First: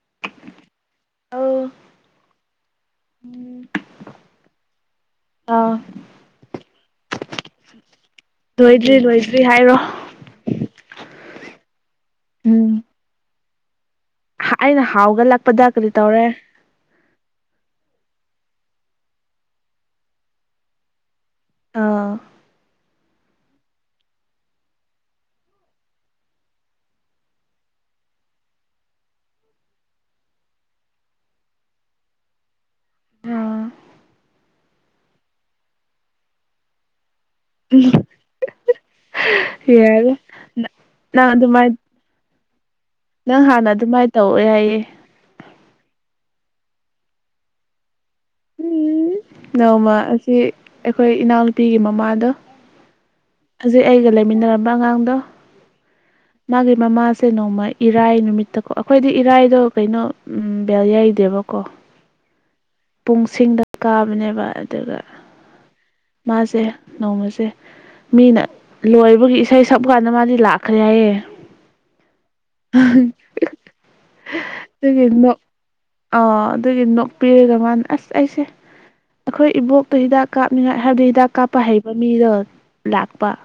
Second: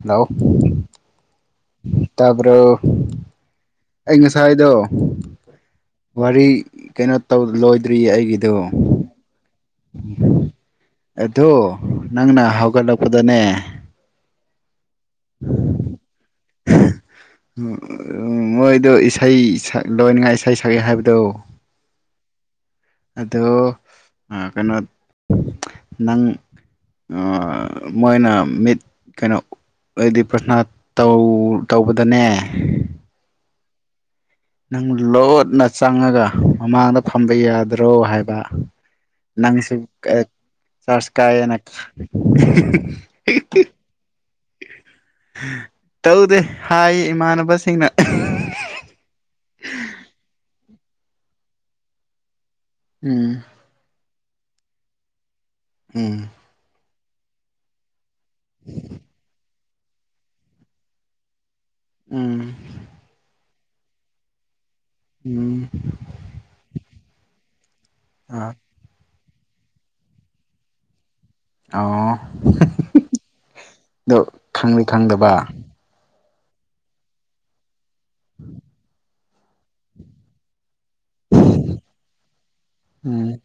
Hello ꯑꯧ ꯇꯄꯔ ꯑꯩ ꯉꯁꯥꯏꯗꯣ ꯑꯥ ꯋꯥꯔꯤ ꯀꯩꯅꯣ ꯂꯣꯏꯗ꯭ꯔꯤ ꯑꯩꯒꯤꯗꯣ ꯂꯣꯏꯗ꯭ꯔꯤ ꯂꯣꯏꯗ꯭ꯔꯤ ꯍꯥꯏꯔꯣ ꯑ ꯅꯪꯅ ꯎꯝ ꯍꯧꯒꯠꯂꯛꯄꯗꯅꯦ ꯑꯩꯅ ꯍꯥꯎꯒꯂꯛꯄꯗ ꯀꯔꯤ ꯇꯧꯔꯦ ꯃꯣꯏꯗꯣ ꯏꯁꯩ ꯁꯛ ꯂꯣꯏꯅꯤꯡꯉꯥꯏ ꯏꯁꯩ ꯁꯛꯑꯦ ꯍꯥꯏꯕꯗꯣ ꯑꯥ ꯑꯗꯣ ꯀꯩꯅꯣ ꯅꯪ ꯃꯣꯏꯅ ꯃꯤꯠ ꯀꯩꯅꯣ ꯍꯥꯏꯗꯤ ꯄ꯭ꯔꯊꯅꯥ ꯇꯧꯕꯗꯅꯦ ꯅꯪ ꯂꯣꯅ ꯆꯪꯉꯒ ꯃꯃꯥꯡꯗ ꯐꯝꯕ ꯌꯥꯗ꯭ꯔꯣ ꯍꯥꯏꯕ ꯅꯪꯁꯨ ꯌꯥꯔꯦ ꯆꯥꯔꯖ ꯅꯪ ꯀꯥꯏꯑꯦꯅ ꯑꯗꯨꯃꯥꯏ ꯅꯪ ꯍꯥꯟꯅ ꯑꯗꯨꯃꯥꯏꯅ ꯇꯧꯋꯦ ꯍꯥꯏꯌꯦ ꯇꯧꯗꯦ ꯍꯥꯏ ꯏꯃꯥꯟꯅꯕꯁꯤꯡꯅ ꯎꯝ ꯅꯣꯡꯃ ꯑꯁꯤ ꯑꯩꯈꯣꯏ ꯏꯅꯥꯎꯅꯨꯄꯤꯒꯤ ꯃꯃꯥꯗꯣ ꯎꯝ ꯍꯧꯖꯤꯛ ꯑꯩꯒ ꯂꯩꯃꯤꯟꯅꯔꯝꯕ ꯑꯉꯥꯡꯗꯣ ꯎꯝ ꯃꯥꯒꯤ ꯃꯃꯥꯁꯦ ꯅꯣꯡꯃ ꯏꯔꯥꯏ ꯅꯨꯃꯤꯠꯇꯀꯣ ꯑꯩꯈꯣꯏꯗꯤ ꯏꯔꯥꯏꯗꯣ ꯀꯩꯅꯣ ꯕꯦꯜ ꯌꯥꯏꯗꯦꯕꯀꯣ ꯎꯝ ꯄꯨꯡꯁꯤꯡꯗ ꯀꯥꯕꯅꯦꯕ ꯑꯗꯨꯒ ꯎꯝ ꯃꯥꯁꯦ ꯅꯣꯡꯃꯁꯦ ꯃꯤꯅ ꯑ ꯂꯣꯏꯕꯒꯤ ꯏꯁꯩ ꯁꯛꯄ ꯀꯥꯟꯗ ꯃꯥꯗꯤ ꯂꯥꯛꯈ꯭ꯔꯦ ꯍꯥꯏꯌꯦ ꯑꯣ ꯑꯣ ꯈꯪꯂꯤ ꯑꯗꯨꯒꯤ ꯈꯪꯗꯕ ꯅꯣꯛ ꯑꯥ ꯑꯗꯨꯒꯤ ꯅꯣꯛꯄꯤꯔꯒ ꯃꯥꯅ ꯑꯁ ꯑꯩꯁꯦ ꯑꯩꯈꯣꯏ ꯏꯕꯣꯛꯇꯣ ꯍꯤꯗꯥꯛ ꯀꯥꯞꯅꯤꯡꯉꯥꯏ ꯍꯥꯏꯕꯗꯤ ꯍꯤꯗꯥꯛ ꯀꯥꯞꯄ ꯍꯩꯕ ꯃꯤꯗꯣ ꯂꯥꯛꯄ ꯎꯝ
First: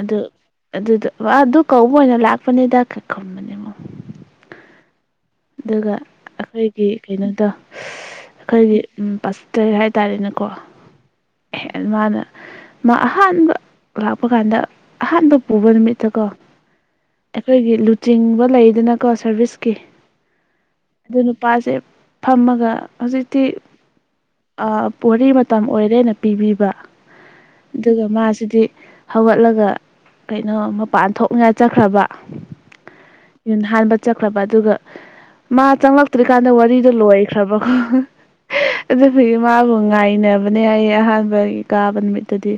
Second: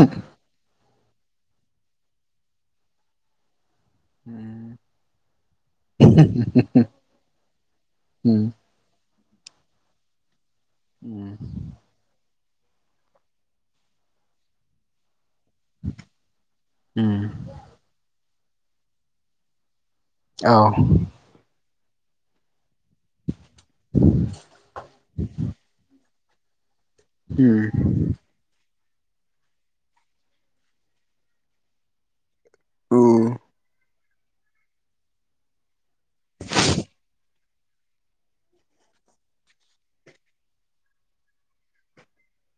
ꯑꯗꯨ ꯑꯗꯨꯗ ꯑꯗꯨ ꯀꯧꯕ ꯑꯣꯏꯅ ꯂꯥꯛꯄꯅꯤꯗ ꯈꯕꯅꯦꯕꯣ ꯎꯝ ꯑꯗꯨꯒ ꯑꯩꯈꯣꯏꯒꯤ ꯀꯩꯅꯣꯗꯣ ꯎꯝ ꯑꯩꯈꯣꯏꯒꯤ ꯎ ꯄꯁ ꯇꯔꯦꯠ ꯍꯥꯏꯇꯥꯔꯦꯅꯦꯀꯣ ꯎꯝ ꯃꯥꯅ ꯃꯥ ꯑꯍꯥꯟꯕ ꯂꯥꯛꯄ ꯀꯥꯟꯗ ꯑꯍꯥꯟꯕ ꯄꯨꯕ ꯅꯨꯃꯤꯠꯇ ꯀꯣ ꯎꯝ ꯑꯩꯈꯣꯏꯒꯤ ꯂꯨꯆꯤꯡꯕ ꯂꯩꯗꯅꯀꯣ ꯁꯥꯔꯚꯤꯁꯀꯤ ꯑꯥꯎ ꯑꯗꯨ ꯅꯨꯄꯥꯁꯦ ꯐꯝꯃꯒ ꯍꯧꯖꯤꯛꯇꯤ ꯋꯥꯔꯤ ꯃꯇꯝ ꯑꯣꯏꯔꯦꯅ ꯄꯤꯕꯤꯕ ꯎꯝ ꯑꯗꯨꯒ ꯃꯥꯁꯤꯗꯤ ꯍꯧꯒꯠꯂꯒ ꯀꯩꯅꯣ ꯃꯄꯥꯟ ꯊꯣꯛꯅ ꯆꯠꯈ꯭ꯔꯕ ꯎ ꯏ ꯍꯥꯟꯕ ꯆꯠꯈ꯭ꯔꯕ ꯑꯗꯨꯒ ꯃꯥ ꯆꯪꯂꯛꯇ꯭ꯔꯤꯀꯥꯟꯗ ꯋꯥꯔꯤꯗꯣ ꯂꯣꯏꯈ꯭ꯔꯕꯀꯣ ꯑꯗꯨꯕꯨꯒꯤ ꯃꯥꯕꯨ ꯉꯥꯏꯅꯕꯅꯦ ꯑꯩ ꯑꯍꯥꯟꯕꯒꯤ ꯀꯥꯕ ꯅꯨꯃꯤꯠꯇꯗꯤ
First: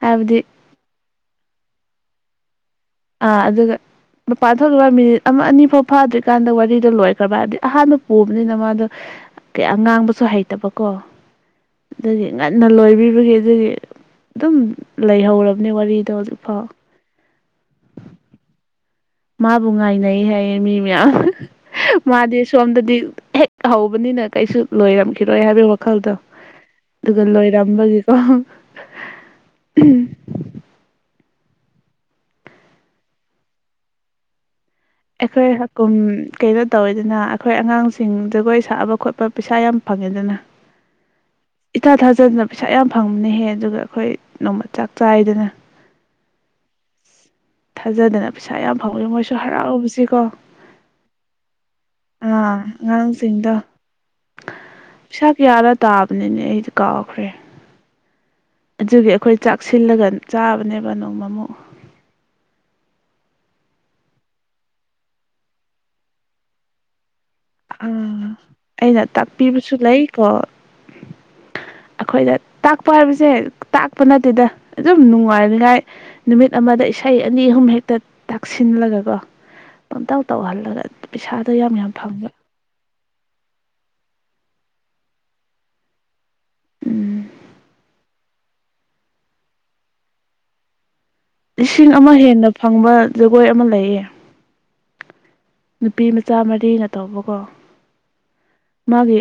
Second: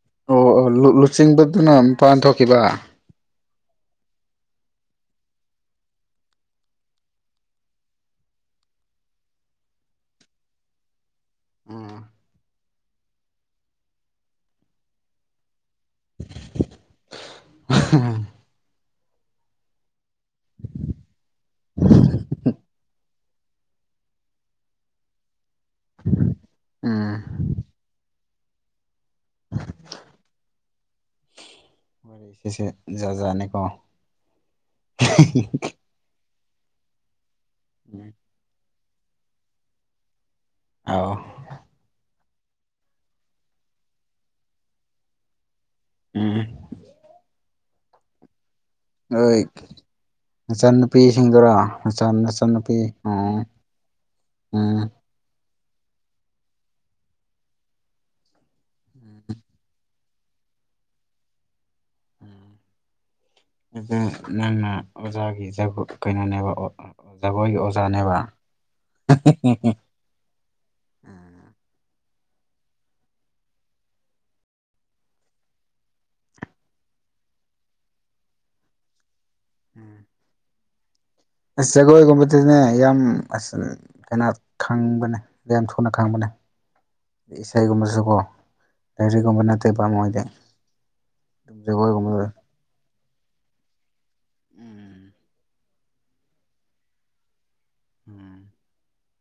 ꯍꯥꯏꯕꯗꯤ ꯑꯣ ꯑꯣ ꯂꯨꯆꯤꯡꯕꯗꯨꯅ ꯃꯄꯥꯟ ꯊꯣꯛꯈꯤꯕ ꯑ ꯑꯗ ꯃꯄꯥꯟ ꯊꯣꯛꯈꯤꯕ ꯃꯤꯅꯤꯠ ꯑꯃ ꯑꯅꯤ ꯐꯥꯎ ꯐꯥꯗ꯭ꯔꯤꯀꯥꯟꯗ ꯋꯥꯔꯤꯗꯣ ꯂꯣꯏꯈ꯭ꯔꯕ ꯍꯥꯏꯕꯗꯤ ꯑꯍꯥꯟꯕ ꯄꯨꯕꯅꯤꯅ ꯃꯥꯗꯣ ꯑ ꯉꯥꯡꯕꯁꯨ ꯍꯩꯇꯕꯀꯣ ꯎꯝ ꯑꯗꯨꯒꯤ ꯅ ꯂꯣꯏꯕꯤꯕꯒꯤ ꯑꯗꯨꯒꯤ ꯑꯗꯨꯝ ꯂꯩꯍꯧꯔꯕꯅꯦ ꯋꯥꯔꯤꯗꯣ ꯍꯧꯖꯤꯛꯐꯥꯎ ꯑ ꯃꯥꯕꯨ ꯉꯥꯏꯅꯩ ꯍꯥꯏꯌꯦ ꯃꯤ ꯃꯌꯥꯝ ꯃꯥꯗꯤ ꯁꯣꯝꯗꯗꯤ ꯍꯦꯛ ꯍꯧꯕꯅꯤꯅ ꯀꯩꯁꯨ ꯂꯣꯏꯔꯝꯈꯤꯔꯣꯏ ꯍꯥꯏ ꯋꯥꯈꯜꯗꯣ ꯎꯝ ꯑꯗꯨꯒ ꯂꯣꯏꯔꯝꯕꯒꯤꯀꯣ [inaudible] ꯁꯦꯁꯦ ꯖꯥꯖꯥꯅꯤꯀꯣ ꯑꯩꯈꯣꯏ ꯍꯀꯨꯝ ꯀꯩꯅꯣ ꯇꯧꯋꯤꯗꯅ ꯑꯩꯈꯣꯏ ꯑꯉꯥꯡꯁꯤꯡ ꯖꯒꯣꯏ ꯁꯥꯛꯑꯕ ꯈꯣꯠꯄ ꯄꯩꯁꯥ ꯌꯥꯝ ꯐꯪꯉꯦꯗꯅ ꯑꯥꯎ ꯏꯊꯥ ꯊꯥꯖꯗꯅꯕ ꯄꯩꯁꯥ ꯌꯥꯝ ꯐꯪꯕꯅꯦꯍꯦ ꯑꯗꯨꯒ ꯑꯩꯈꯣꯏ ꯅꯣꯡꯃ ꯆꯥꯛ ꯆꯥꯏꯗꯅ ꯎꯝ ꯊꯥꯖꯗꯅ ꯄꯩꯁꯥ ꯌꯥꯝ ꯐꯪꯋꯦ ꯃꯣꯏꯁꯨ ꯍꯔꯥꯎꯔꯨꯕꯁꯤ ꯀꯣ ꯃꯆꯟꯅꯨꯄꯤꯁꯤꯡꯗꯨꯔ ꯃꯆꯟꯅꯨꯄꯤ ꯎ ꯑꯉꯥꯡꯁꯤꯡꯗꯣ ꯄꯩꯁꯥ ꯀꯌꯥꯅ ꯇꯥꯕꯅꯤꯅꯦ ꯑꯩꯗꯤ ꯀꯥꯎꯈ꯭ꯔꯦ ꯑꯗꯨꯒꯤ ꯑꯩꯈꯣꯏ ꯆꯥꯛꯁꯤꯜꯂꯒ ꯆꯥꯕꯅꯦꯕ ꯅꯣꯡꯃ ꯑꯃꯨꯛ ꯎꯝ ꯑꯗꯨ ꯅꯪꯅ ꯑꯣꯖꯥꯒꯤ ꯖꯒ ꯀꯩꯅꯣꯅꯦꯕ ꯖꯒꯣꯏꯒꯤ ꯑ ꯑꯣꯖꯥꯅꯦꯕ ꯑꯩꯅ ꯇꯥꯛꯄꯤꯕꯁꯨ ꯂꯩꯀꯣ ꯑꯩꯈꯣꯏꯗ ꯇꯥꯛꯄ ꯍꯥꯏꯕꯁꯦ ꯇꯥꯛꯄ ꯅꯠꯇꯦꯗ ꯑꯗꯨꯝ ꯅꯨꯡꯉꯥꯏꯅꯤꯉꯥꯏ ꯅꯨꯃꯤꯠ ꯑꯃꯗ ꯏꯁꯩ ꯑꯅꯤ ꯑꯍꯨꯝ ꯍꯦꯛꯇ ꯇꯛꯁꯤꯜꯂꯒꯀꯣ ꯄꯪꯇꯧ ꯇꯧꯍꯜꯂꯒ ꯄꯩꯁꯥꯗꯣ ꯑꯁ ꯌꯥꯝ ꯌꯥꯝ ꯐꯪꯕ ꯖꯒꯣꯏꯒꯨꯝꯕꯗꯅꯦ ꯌꯥꯝ ꯀꯅꯥ ꯈꯪꯕꯅꯦ ꯌꯥꯝ ꯌꯥꯝ ꯊꯨꯅ ꯈꯪꯕꯅꯦ ꯎꯝ ꯏꯁꯩꯒꯨꯝꯕꯁꯨꯀꯣ ꯥꯏꯔꯤꯛꯒꯨꯝꯕ ꯅꯠꯇꯦ ꯄꯝ ꯑꯣꯏ ꯑꯣꯏꯗꯤ ꯏꯁꯤꯡ ꯑꯃ ꯍꯦꯟꯅ ꯐꯪꯕ ꯖꯒꯣꯏ ꯑꯃ ꯂꯩꯌꯦ ꯎꯝ ꯅꯨꯄꯤ ꯃꯆꯥ ꯃꯔꯤꯅ ꯇꯧꯕꯀꯣ ꯎꯝ ꯃꯥꯒꯤ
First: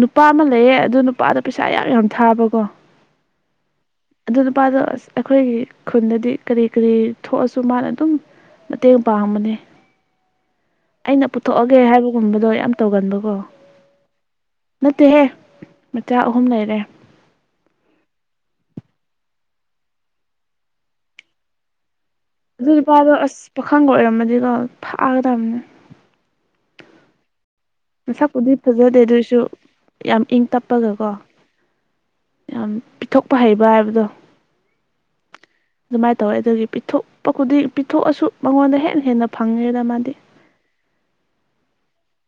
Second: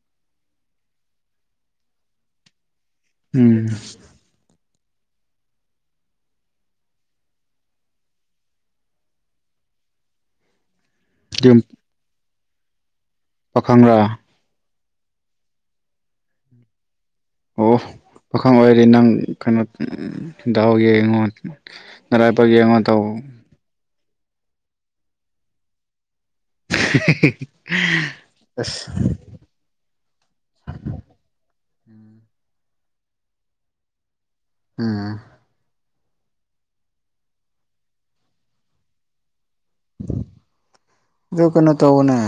ꯅꯨꯄꯥ ꯑꯃ ꯂꯩꯌꯦ ꯑꯗꯨ ꯅꯨꯄꯥꯗ ꯄꯩꯁꯥ ꯌꯥꯝ ꯌꯥꯝ ꯊꯥꯕꯀꯣ ꯎꯝ ꯑꯗꯨ ꯅꯨꯄꯥꯗꯣ ꯑꯁ ꯑꯩꯈꯣꯏꯒꯤ ꯈꯨꯟꯗꯗꯤ ꯀꯔꯤ ꯀꯔꯤ ꯊꯣꯛꯑꯁꯨ ꯃꯥꯅ ꯑꯗꯨꯝ ꯃꯇꯦꯡ ꯄꯥꯡꯕꯅꯦ [unintelligible] ꯑꯩꯅ ꯄꯨꯊꯣꯛꯑꯒꯦ ꯍꯥꯏꯕꯒꯨꯝꯕꯗꯣ ꯌꯥꯝ ꯇꯧꯒꯟꯕꯀꯣ꯫ ꯄꯥꯈꯪ꯭ꯔꯥ꯫ ꯅꯠꯇꯦꯍꯦ ꯃꯆꯥ ꯑꯍꯨꯝ ꯂꯩꯔꯦ ꯑꯣ ꯄꯥꯈꯪ ꯑꯣꯏꯔꯦ ꯅꯪ ꯀꯩꯅꯣ ꯗꯥꯎ ꯌꯦ ꯌꯦꯡꯉꯣ ꯅꯔꯥꯏꯕꯛ ꯑꯗꯨ ꯌꯦꯡꯉꯣ ꯇꯧ ꯅꯨꯄꯥꯗꯣ ꯑꯁ ꯄꯥꯈꯪꯒ ꯑꯣꯏꯔꯝꯃꯗꯤꯀꯣ ꯐꯛꯒꯗꯕꯅꯦ [unintelligible] ꯃꯁꯛꯄꯨꯗꯤ ꯑꯁ ꯐꯖꯗꯦ ꯑꯗꯨꯑꯣꯏꯁꯨ ꯌꯥꯝ ꯏꯪ ꯇꯞꯄꯒꯀꯣ ꯌꯥꯝ ꯄꯤꯊꯣꯛꯄ ꯍꯩꯕ ꯍꯥꯏꯕꯗꯣ ꯑꯝ ꯑꯗꯨꯃꯥꯏꯅ ꯇꯧꯋꯦ ꯑꯗꯨꯒꯤ ꯄꯤꯊꯣꯛꯄ ꯈꯨꯗꯤꯡ ꯄꯤꯊꯣꯛꯑꯁꯨ ꯃꯉꯣꯟꯗ ꯍꯦꯟꯅ ꯍꯦꯟꯅ ꯐꯪꯉꯦꯗ ꯃꯥꯗꯤ ꯑꯗꯨ ꯀꯩꯅꯣ ꯇꯧꯕꯅꯦ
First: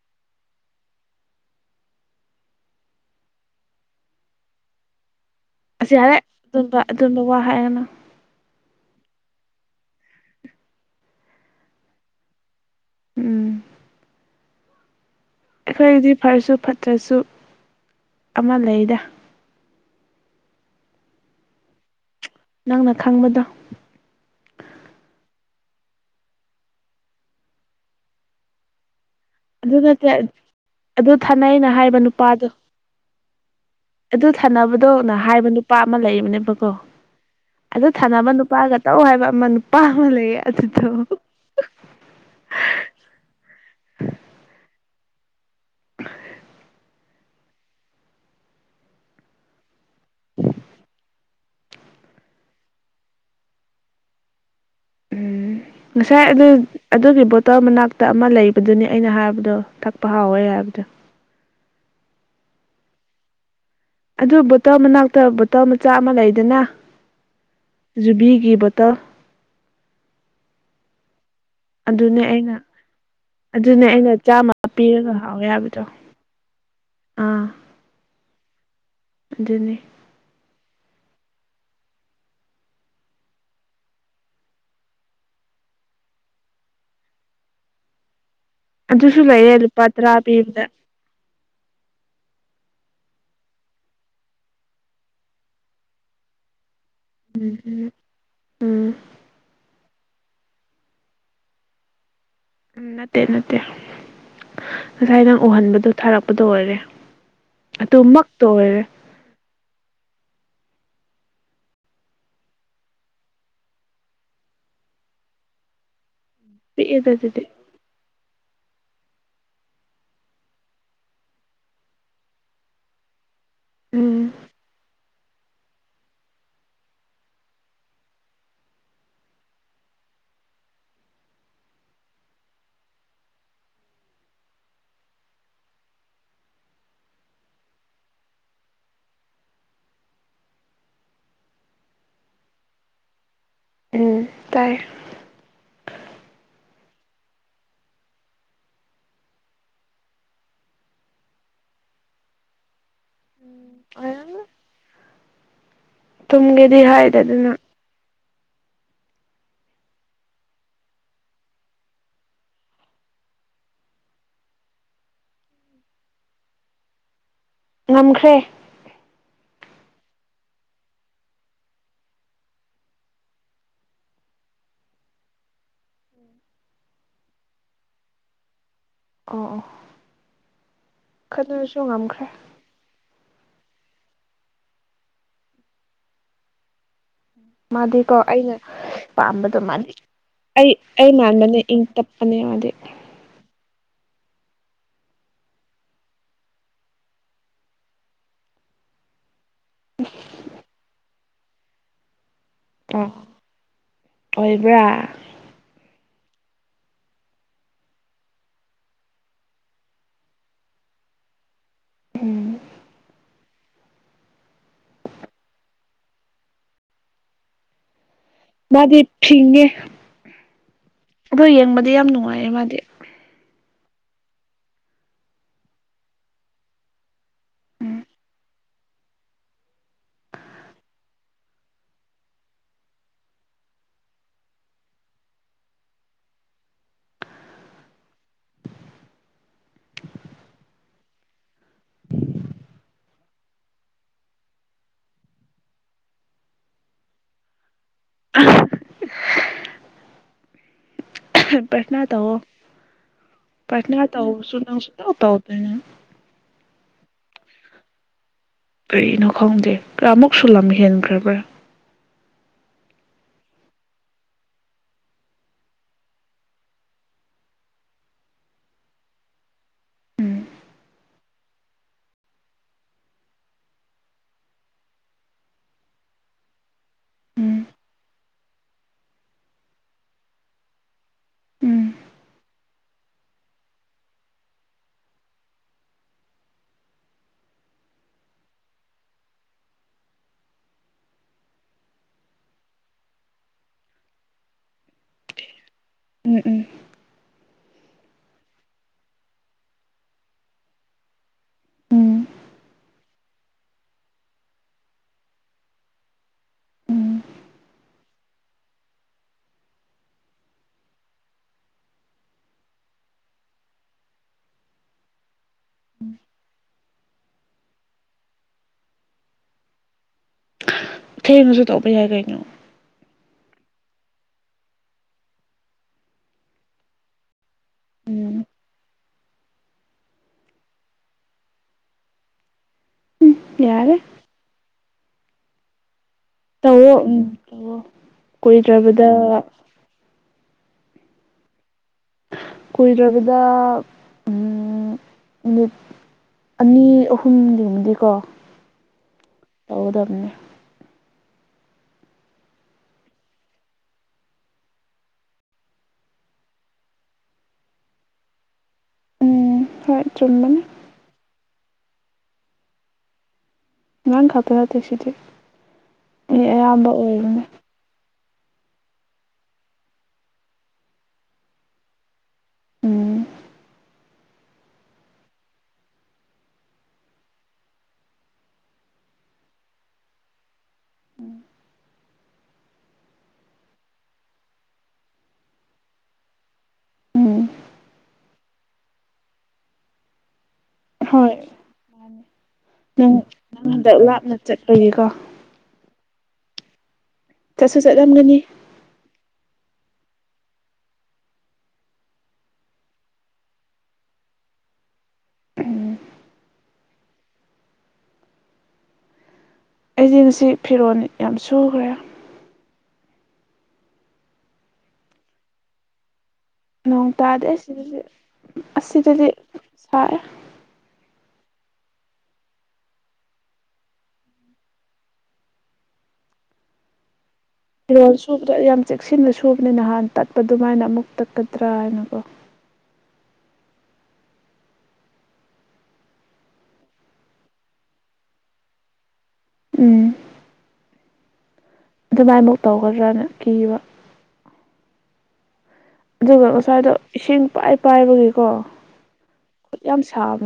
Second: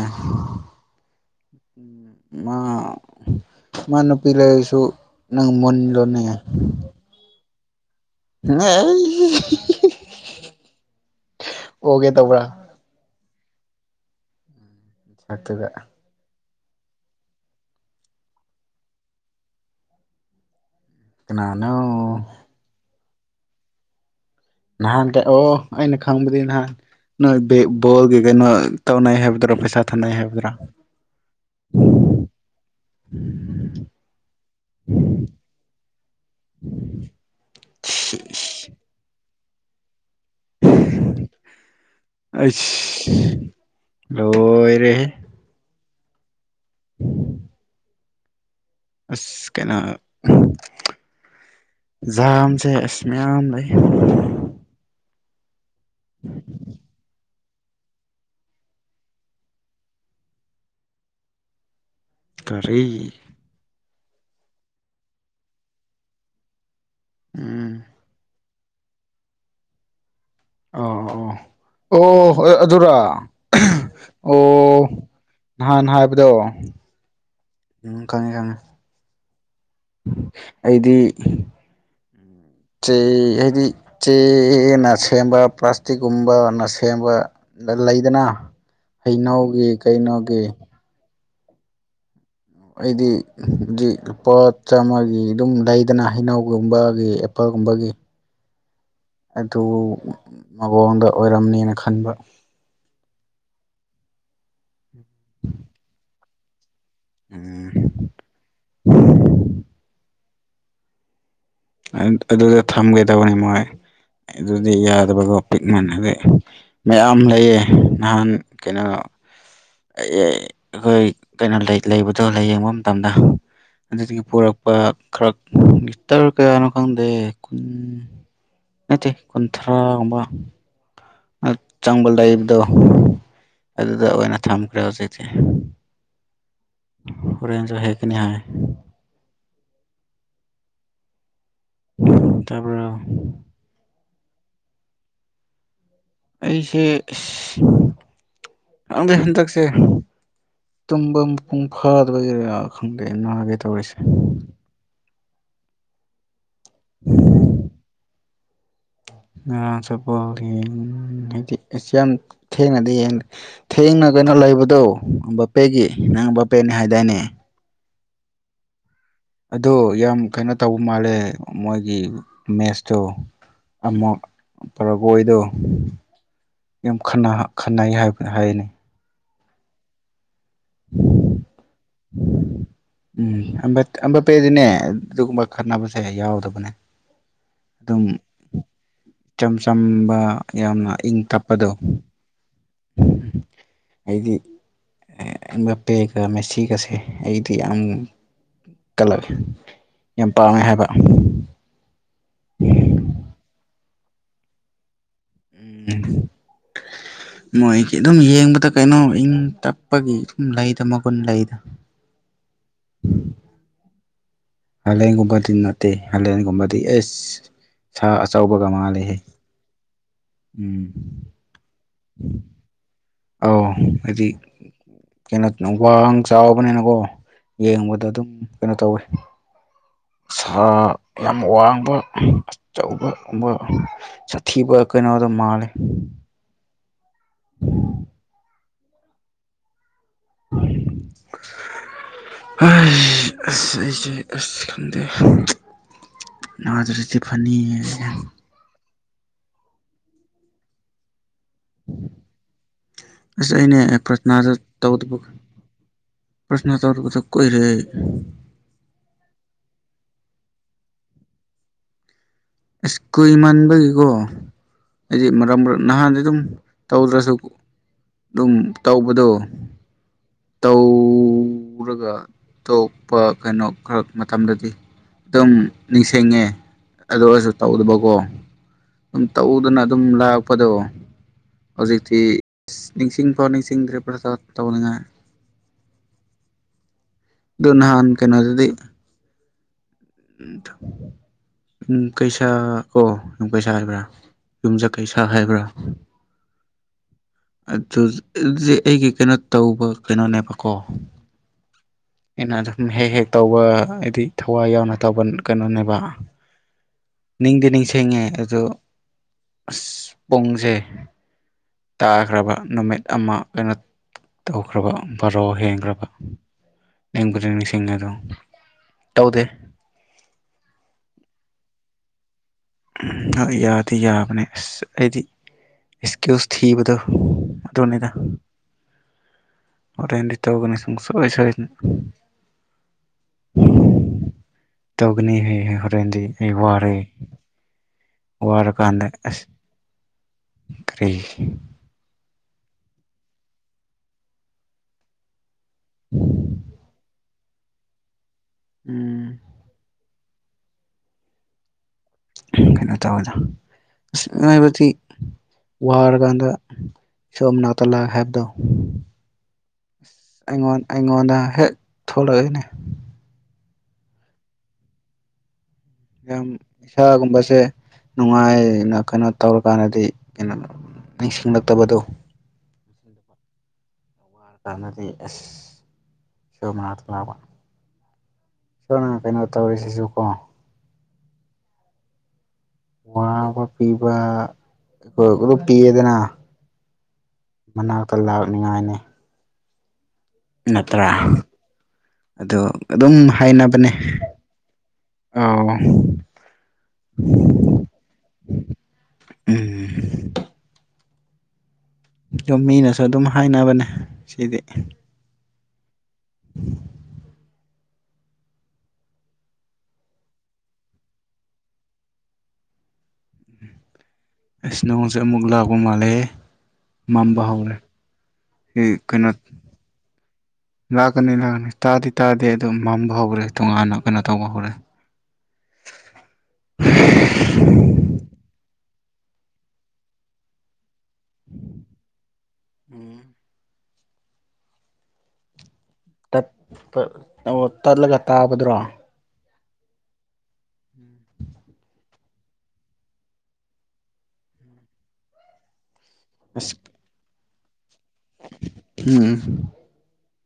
ꯃꯥ ꯃꯥꯅꯄꯤꯤ ꯂꯩꯁꯨ ꯑꯁꯤ ꯌꯥꯔꯦ ꯑꯗꯨꯝꯕ ꯑꯗꯨꯝꯕ ꯋꯥ ꯍꯥꯏꯒꯅ ꯑꯣꯒꯦ ꯇꯕ꯭ꯔꯥ ꯎꯝ ꯁꯛꯇꯨꯒ ꯑꯩꯈꯣꯏꯒꯤꯗꯤ ꯐꯔꯁꯨ ꯐꯠꯇ꯭ꯔꯁꯨ ꯑꯃ ꯂꯩꯗ ꯀꯅꯥꯅ ꯅꯪꯅ ꯈꯪꯕꯗꯣ ꯅꯍꯥꯟ ꯀ ꯑꯣ ꯑꯩꯅ ꯈꯥꯎꯕꯗꯤ ꯅꯍꯥꯟ ꯅꯣꯜꯒ ꯀ ꯇꯅ ꯍꯥꯏꯕ ꯑꯗꯨ ꯅꯠꯇꯦ ꯑꯗꯨ ꯊꯥꯅꯩꯅ ꯍꯥꯏꯕ ꯅꯨꯄꯥꯗꯣ꯫ ꯑꯗꯨ ꯊꯥꯅꯕꯗꯣ ꯅ ꯍꯥꯏꯕ ꯅꯨꯄꯥ ꯑꯃ ꯂꯩꯕꯅꯦꯕꯀꯣ꯫ ꯑꯗꯨ ꯊꯥꯅꯕ ꯅꯨꯄꯥꯒ ꯇꯧ ꯍꯥꯏꯕ ꯑꯃ ꯅꯨꯄꯥ ꯃ ꯂꯩꯌꯦ ꯑꯗꯨꯗꫭ꯫ ꯑꯩꯁ ꯂꯣꯏꯔꯦꯍꯦ꯫ [inaudible] [unintelligible] ꯑꯁ ꯀꯩꯅꫭ ꯖꯥꯝꯁꯦ ꯑꯁ ꯃꯌꯥꯝ ꯂꯩ꯫ ꯎꯝ ꯉꯁꯥꯏ ꯑꯗꯨ ꯑꯗꯨꯒꯤ ꯕꫭꯠ ꯇꯜ ꯃꯅꯥꯛꯇ ꯑꯃ ꯂꯩꯕꯗꯨꯅꯤ ꯑꯩꯅ ꯍꯥꯏꯕꯗꯣ ꯊꯛꯄ ꯍꯥꯎꯋꯦ ꯍꯥꯏꯕꯗꯣ꯫ ꯀꯔꯤ꯫ ꯑꯗꯨ ꯕꯣꯇꯜ ꯃꯅꯥꯛꯇ ꯕꯣꯇꯜ ꯃꯆꯥ ꯑꯃ ꯂꯩꯗꯅ ꯎꯝ ꯖꯨꯕꯤꯒꯤ ꯕꫭꯠ ꯇꯜ ꯑꯥꯎ ꯑꯣ꯫ ꯑꯗꯨꯅꯦ ꯑꯩꯅ ꯑꯣ ꯑꯗꯨꯔꯥ ꯑꯗꯨꯅꯦ ꯑꯩꯅ ꯑꯣ ꯆꯥꯝꯃ ꯄꯤꯔꯒ ꯍꯥꯎꯋꯦ ꯅꯍꯥꯟ ꯍꯥꯏꯕꯗꯣ꯫ ꯑꯥ ꯎꯝ ꯈꯪꯑꯦ-ꯈꯪꯑꯦ꯫ ꯑꯗꯨꯅꯤ꯫ ꯑꯩꯗꯤ ꯆꯦ ꯍꯥꯏꯗꯤ ꯆꯦꯅ ꯁꯦꯝꯕ ꯄ꯭ꯂꯥꯁꯇꯤꯛꯀꯨꯝꯕꯅ ꯁꯦꯝꯕ ꯂꯂꯩꯗꯅ ꯑꯗꯨꯁꯨ ꯂꯩꯌꯦ ꯍꯩꯅꯧꯒꯤ ꯂꯨꯄꯥ ꯇꯔꯥ ꯀꯩꯅꯣꯒꯤ ꯄꯤꯕꯗ ꯑꯩꯗꯤ ꯍꯧꯖꯤꯛ ꯂꯨꯄꯥ ꯆꯥꯝꯃꯒꯤ ꯑꯗꯨꯝ ꯂꯩꯗꯅ ꯍꯩꯅꯧꯒꯨꯝꯕ꯫ ꯒꯤ ꯎꯝ ꯑꯦꯄꯜꯒꯨꯝꯕꯒꯤ ꯎꯝ ꯑꯗꯨ ꯃꯑꯣꯡꯗꫭ ꯑꯣꯏꯔꯝꯅꯤꯅ ꯈꯟꯕ꯫ ꯎꯝ ꯅꯠꯇꯦ ꯅꯠꯇꯦ ꯉꯁꯥꯏ ꯅꯪ ꯎꯍꯟꯕꯗꯣ ꯊꯥꯔꯛꯄꯗꯣ ꯑꯣꯏꯔꯦ꯫ ꯎꯝ ꯑꯗꯨꯃꯛ ꯇꯧꯋꯦꯔꯦ꯫ ꯑꯗꯨꯗ ꯊꯝꯒꯦ ꯇꯧꯕꯅꯦ ꯃꯣꯏ ꯑꯗꯨꯗꯤ ꯌꯥꯗꯕꯒꯣ ꯄꯤꯛꯃꯟꯅꯗꯦ꯫ ꯄꯤꯛꯑꯦꯗ ꯃꯌꯥꯝ ꯑꯗꯨꯗꯤ ꯂꯩꯌꯦ ꯅꯍꯥꯟ ꯀꯩꯅꯣ ꯑꯩ ꯑꯈꯣꯏ ꯀꯩꯅꯣ ꯂꯩ ꯂꯩꯕꯗꯣ ꯂꯌꯦꯡꯕ ꯃꯇꯝꯗ ꯑꯗꯨꯗꯒꯤ ꯎꯝ ꯄꯨꯔꯛꯄ ꯈꯔ ꯒꯤꯇ ꯀꯌꯥꯅꯣ ꯈꯪꯗꯦ ꯀꯟ ꯅꯠꯇꯦ ꯀꯨꯟꯊ꯭ꯔꯥꯒꯨꯝꯕ ꯆꯥꯡꯕ ꯂꯩꯏꯕꯗꯣ ꯑꯗꯨꯗ ꯑꯣꯏꯅ ꯊꯝꯈ꯭ꯔꯦ ꯍꯧꯖꯤꯛꯇꯤ ꯑꯣꯔꯦꯟꯖ ꯍꯦꯛ ꯀꯅꯤ ꯍꯥꯏ꯫ ꯇꯥꯕꯔꫭ꯫ ꯎꯝ ꯇꯥꯏ꯫ ꯑꯩꯁꯦ ꯏꯁ ꯈꯪꯗꯦ ꯍꯟꯗꯛꯁꯦ꯫ ꯇꯨꯝꯕ ꯃꯄꯨꯡ ꯐꯥꯗꯕꯒꯤꯔꯥ ꯈꯪꯗꯦ ꯅꯥꯒꯦ ꯇꯧꯔꯤꯁꯦ꯫ ꯊꯨꯝꯒꯦꯗꯤ ꯍꯥꯏꯗꯗꯅ꯫ ꯉꯔꯥꯡ ꯆꯠꯄꯒꯤ ꯎ ꯍꯥꯏꯗꯤ ꯌꯥꯝ ꯊꯦꯡꯅꯗꯤ ꯌꯦꯡ ꯊꯦꯡꯅ ꯅꯪ ꯀꯩꯅꯣ ꯂꯩꯕꯗꯣ ꯕꯄꯦꯒꯤ ꯅꯪ ꯕꯄꯦꯅꯤ ꯍꯥꯏꯗꯥꯏꯅꯦ꯫ ꯉꯝꯈ꯭ꯔꯦ꯫ ꯑꯗꯣ ꯌꯥꯝ ꯀꯩꯅꯣ ꯇꯧꯕ ꯃꯥꯜꯂꯦ ꯃꯣꯏꯒꯤ ꯃꯦꯠꯁꯇꯣ꯫ ꯑꯃꯨꯛ ꯄꯔꯒꯣꯏꯗꯣ ꯌꯥꯝ ꯈꯟꯙ ꯈꯟꯅꯩ ꯍꯥꯏꯕꯅꯤ꯫ ꯑꯣ ꯑꯣ꯫ ꯈꯗꯨꯅꯁꯨ ꯉꯝꯈ꯭ꯔꯦ꯫ ꯎꯝ ꯑꯝꯕꯄꯦꯗꯨꯅꯦ ꯑꯗꯨꯒꯨꯝꯕ ꯈꯠꯅꯕꯁꯦ ꯌꯥꯎꯗꯕꯅꯦ꯫ ꯃꯥꯗꯤꯀꯣ ꯑꯗꯨꯝ ꯑꯩꯅ ꯏꯆꯝ ꯄꯥꯝꯕꯗꯣ ꯃꯥꯜꯂꯤ ꯆꯝꯕ ꯑꯩ ꯌꯥꯝꯅ ꯑꯩ ꯏꯪ ꯃꯥꯟꯕꯅꯦ ꯇꯞꯄꯗꯣ ꯏꯪ ꯇꯞꯄꯅꯦ ꯃꯥꯗꯤ꯫ ꯑꯩꯗꯤ ꯑꯦꯝꯕꯞꯄꯦꯒ ꯃꯦꯁꯤꯒꯁꯦ ꯑꯩꯗꯤ ꯌꯥꯝ ꯀꯜꯂꯛꯑꯦ꯫ ꯌꯥꯝ ꯄꯥꯝꯃꯦ ꯍꯥꯏꯕ ꯑ ꯑꯣꯏꯕ꯭ꯔꯥ ꯎꯝ ꯃꯣꯏꯒꯤ ꯑꯗꯨꯝ ꯌꯦꯡꯕꯗ ꯀꯩꯅꯣ ꯏꯪ ꯇꯞꯄꯒꯤ ꯑꯗꯨꯝ ꯂꯩꯗ ꯃꯒꯨꯟ ꯂꯩꯗ ꯎꯝ ꯎꯝ ꯍꯂꯦꯟꯒꯨꯝꯕꯗꯤ ꯅꯠꯇꯦ ꯍꯂꯦꯟꯒꯨꯝꯕꯗꯤ ꯑꯦ ꯁꯥ ꯑꯆꯧꯕꯒ ꯃꯥꯗꯤ ꯃꯥꯜꯂꯦꯍꯦ ꯐꯤꯡꯉꯦ ꯎꯝ ꯑꯗꯨꯣ ꯌꯦꯡꯕꯗꯤ ꯌꯥꯝ ꯅꯨꯡꯉꯥꯏꯌꯦꯦ ꯃꯥꯗꯤ ꯑ ꯍꯥꯏꯗꯤ ꯀꯩꯅꯣ ꯋꯥꯡ ꯆꯥꯎꯕꯅꯤꯅꯀꯣ ꯎꯝ ꯌꯦꯡꯕꯗ ꯑꯗꯨꯝ ꯀꯩꯅꯣ ꯇꯧꯋꯤ ꯁꯥ ꯌꯥꯝ ꯋꯥꯡꯕ ꯑꯆꯧꯕꯨꯝ ꯁꯥꯊꯤꯕ ꯀ ꯌꯦꯩꯅꯣ ꯑꯗꯨꯣ ꯃꯥꯂꯦ ꯎꯝ ꯑꯩ ꯑꯁ ꯑꯩꯁꯦ ꯑꯁ ꯈꯪꯗꯦ ꯑ ꯑꯗꯨꯤ ꯐꯅꯤ [unintelligible] ꯄꯇꯅꯥ ꯇꯧ ꯑꯁ ꯑꯩꯅꯦ ꯄꯇꯅꯥ ꯇꯧ ꯄ꯭ꯔꯊꯅꯥꯗ ꯁ ꯅ ꯁ ꯇꯧ ꯇꯧꯗꯕ ꯇꯥꯎꯅ ꯄ꯭ꯔꯊꯅꯥ ꯇꯧꯗꯕꯗꯣ ꯀꯨꯏꯔꯦ ꯀꯔꯤꯅ ꯈꯣꯡꯗꯦ ꯀꯃꯨꯛ ꯁꯂꯝꯃꯤ ꯍ ꯈꯈ꯭ꯔꯕ ꯑꯁ ꯀꯨꯏ ꯃꯟꯕꯒꯤꯀꯣ ꯍꯥꯏꯗꯤ ꯅꯍꯥꯟꯗꯤ ꯑꯗꯨꯝ ꯇꯧꯗ꯭ꯔꯁꯨ ꯑꯗꯨꯝ ꯇꯧꯕꯗꯣ ꯎꯝ ꯇꯔꯒ ꯇꯄ ꯀꯩꯅꯣ ꯈꯔ ꯃꯇꯝꯗꯗꯤ ꯑꯗꯨꯝ ꯅꯤꯡꯁꯤꯡꯉꯦ ꯑꯗꯨ ꯑꯣꯏꯔꯁꯨ ꯎꯝ ꯇꯧꯗꯕꯀꯣ ꯑꯗꯨꯝ ꯇꯧꯗꯅ ꯑꯗꯨꯝ ꯂꯥꯛꯄꯗꯣ ꯎꯝ ꯍꯧꯖꯤꯛꯇꯤ ꯅꯤꯡꯁꯤꯡꯐꯥꯎ ꯅꯤꯡꯁꯤꯡꯗ꯭ꯔꯦ ꯄ꯭ꯔ ꯇꯧꯅꯤꯉꯥꯏ ꯑꯗꯨ ꯅꯍꯥꯟꯥꯟ ꯀꯩꯅꯣ ꯑꯗꯨꯗꯤ ꯎꯇ ꯌꯨꯝ ꯀꯩꯁꯥ ꯑꯣ ꯌꯨꯝ ꯀꯩꯁꯥ ꯍꯥꯏꯕ꯭ꯔꯥ ꯌꯨꯝꯁ ꯀꯩꯁꯥ ꯍꯥꯏꯕ꯭ꯔꯥ ꯎꯝ ꯎꯝ ꯑꯗꯨ ꯑꯩꯒꯤ ꯀꯩꯅꯣ ꯇꯧꯕ ꯀꯩꯅꯣꯅꯦꯕꯀꯣ ꯎꯝ ꯑꯩꯅ ꯑꯗꯨꯝ ꯍꯦꯛ ꯍꯦꯛ ꯇꯧꯕ ꯍꯥꯏꯗꯤ ꯊꯋꯥꯏ ꯌꯥꯎꯅ ꯇꯧꯕ ꯀꯩꯅꯣꯅꯦꯕ ꯎꯝ ꯅꯤꯡꯗꯤ ꯅꯤꯡꯁꯤꯡꯉꯦ ꯑꯗꯣ ꯑꯁ ꯄꯨꯡꯁꯦ ꯇꯥꯈ꯭ꯔꯕ ꯅꯨꯃꯤꯠ ꯑꯃ ꯑꯣꯏꯅ ꯇꯧꯈ꯭ꯔꯕ ꯕꯥꯔꯣ ꯍꯦꯟꯈ꯭ꯔꯕ ꯅꯤꯡꯒꯔꯤꯁꯤꯡ ꯑꯗꯨ ꯇꯧꯗꯦ ꯊꯦꯡꯅꯁꯨ ꯇꯧꯕ ꯌꯥꯏ ꯀꯩꯅꯣ ꯑ ꯌꯥꯗꯤ ꯌꯥꯕꯅꯦ ꯑꯁ ꯑꯩꯗꯤ ꯑꯦꯁꯀ꯭ꯌꯨꯁ ꯊꯕꯗꯣ ꯑꯗꯨꯗꯣꯅꯦꯗ ꯎꯝ ꯑꯣꯔ ꯇꯧꯒꯅꯤ ꯁꯅꯤ ꯌꯥꯔꯦ ꯇꯧꯒꯅꯤ ꯍ ꯍꯣꯔꯦꯟꯗꯤ ꯑꯩ ꯋꯥꯔꯦ ꯇꯧꯋꯣ ꯎꯝ ꯇꯧꯋꯣ ꯋꯥꯔ ꯀꯥꯟꯗ ꯀꯨꯏꯗ꯭ꯔꯕꯗ ꯑꯁ ꯀꯔꯤ ꯀꯨꯏꯗꯕꯗ ꯎꯝ ꯃꯤꯅꯤꯠ ꯑꯅꯤ ꯑꯍꯨꯝꯗꯤꯃꯨꯝꯗꯤꯀꯣ ꯎꯝ ꯇꯗ ꯑꯃꯅꯤꯅꯤ ꯀꯩꯅꯣ ꯇꯧꯕꯗ ꯑ ꯍꯥꯏꯕꯗꯤ ꯋꯥꯔꯀꯥꯟꯗ ꯁꯣꯝ ꯅꯥ ꯇꯂꯥꯒ ꯍꯥꯏꯕꯗꯣ ꯎꯝ ꯍꯣꯏ ꯆꯨꯝꯕꯅꯦ ꯑꯩꯉꯣꯟꯗ ꯑꯩꯉꯣꯟꯗ ꯍꯦꯛ ꯊꯂꯅꯦ ꯉ ꯈꯇꯔ ꯇ ꯁꯤꯗꯤ ꯃꯤ ꯌꯥꯝ ꯑꯌꯥꯝꯕ ꯑꯣꯏꯕꯅꯦ ꯏꯁꯥꯒꯨꯝꯕꯁꯦ ꯅꯨꯡꯉꯥꯏꯅ ꯀꯩꯅꯣ ꯇꯧꯔꯀꯥꯟꯗꯗꯤ ꯀꯩꯅꯣ ꯅꯤꯡꯁꯤꯡꯂꯛꯇꯕꯗꯣ ꯎꯝ ꯨꯔꯀꯅꯗꯤ ꯑꯦꯁ ꯁꯣꯝꯅꯥꯊ ꯂꯕ ꯁꯣꯅ ꯀꯩꯅꯩꯅ ꯋꯥ ꯇꯧꯔꯔꯤꯁꯤ ꯁꯨ ꯀꯣ ꯋꯥꯕ ꯄꯤꯕ ꯑꯩꯣꯏ ꯑꯗꯨ ꯄꯤꯌꯦꯗꯅ ꯎꯝ ꯃꯅꯥꯛꯇ ꯂꯥꯛꯅꯤꯉꯥꯏꯅꯤ ꯅꯠꯇ꯭ꯔꯥ ꯍꯣꯏ ꯑ ꯑꯗꯨꯝ ꯅꯪ ꯅꯪ ꯍꯥꯏꯅꯕꯅꯦ ꯍꯟꯗꯛ ꯂꯥꯞꯅ ꯆꯠꯄꯒꯤꯀꯣ ꯑꯥꯎ ꯆꯠꯁꯨ ꯆꯠꯂꯝꯒꯅꯤ ꯎꯝ ꯌꯨꯝ ꯃꯤꯅꯁꯨ ꯑꯗꯨꯝ ꯍꯥꯏꯅꯕꯅꯦ ꯁꯤꯗꯤ ꯎꯝ ꯑꯩꯗꯤꯁꯤ ꯐꯤꯔꯣꯜ ꯌꯥꯝ ꯁꯨꯈ꯭ꯔꯦ ꯑꯁ ꯅꯣꯡꯁꯦ ꯑꯃꯨꯛ ꯂꯥꯛꯄ ꯃꯥꯜꯂꯦ ꯅꯣꯡ ꯃꯝꯕ ꯇꯥꯗꯦ ꯍꯧꯔꯦ ꯁꯤꯗꯗꯤ ꯑꯁꯤꯗꯗꯤ ꯀꯩꯅꯣ ꯁꯥꯏꯑꯦ ꯂꯥꯛꯀꯅꯤ ꯂꯥꯛꯀꯅꯤ ꯇꯥꯗꯤ ꯇꯥꯗꯦ ꯑꯗꯨ ꯃꯝꯕ ꯍꯧꯈꯔꯦ ꯇꯣꯉꯥꯟꯅ ꯀꯩꯅꯣ ꯇꯧꯕ ꯍꯧꯔꯦ [unintelligible] ꯐꯤꯔꯣꯜ ꯁꯨꯕꯗ ꯌꯥꯝ ꯆꯦꯛꯁꯤꯟꯅ ꯁꯨꯕꯅꯤ ꯅꯍꯥꯟ ꯇꯠꯄ ꯑꯗꯨꯃꯥꯏꯅ ꯑꯃꯨꯛ ꯇꯠꯀꯗ꯭ꯔꯥ ꯍꯥꯏꯅꯀꯣ ꯍ ꯑꯣ ꯇꯠꯂꯒ ꯇꯥꯕꯗ꯭ꯔꯣ ꯎꯝ ꯑꯗꯨꯃꯥꯏꯃꯨꯛ ꯇꯧꯒꯗ꯭ꯔꯅ ꯀꯤꯕ ꯑꯗꯨꯒ ꯑꯁ ꯉꯁꯥꯏꯗꯣ ꯏꯁꯤꯡ ꯄꯥꯏ ꯄꯥꯏꯕꯒꯤꯀꯣ ꯎꯝ ꯈꯨꯠ ꯌꯥꯝ ꯁꯥꯕ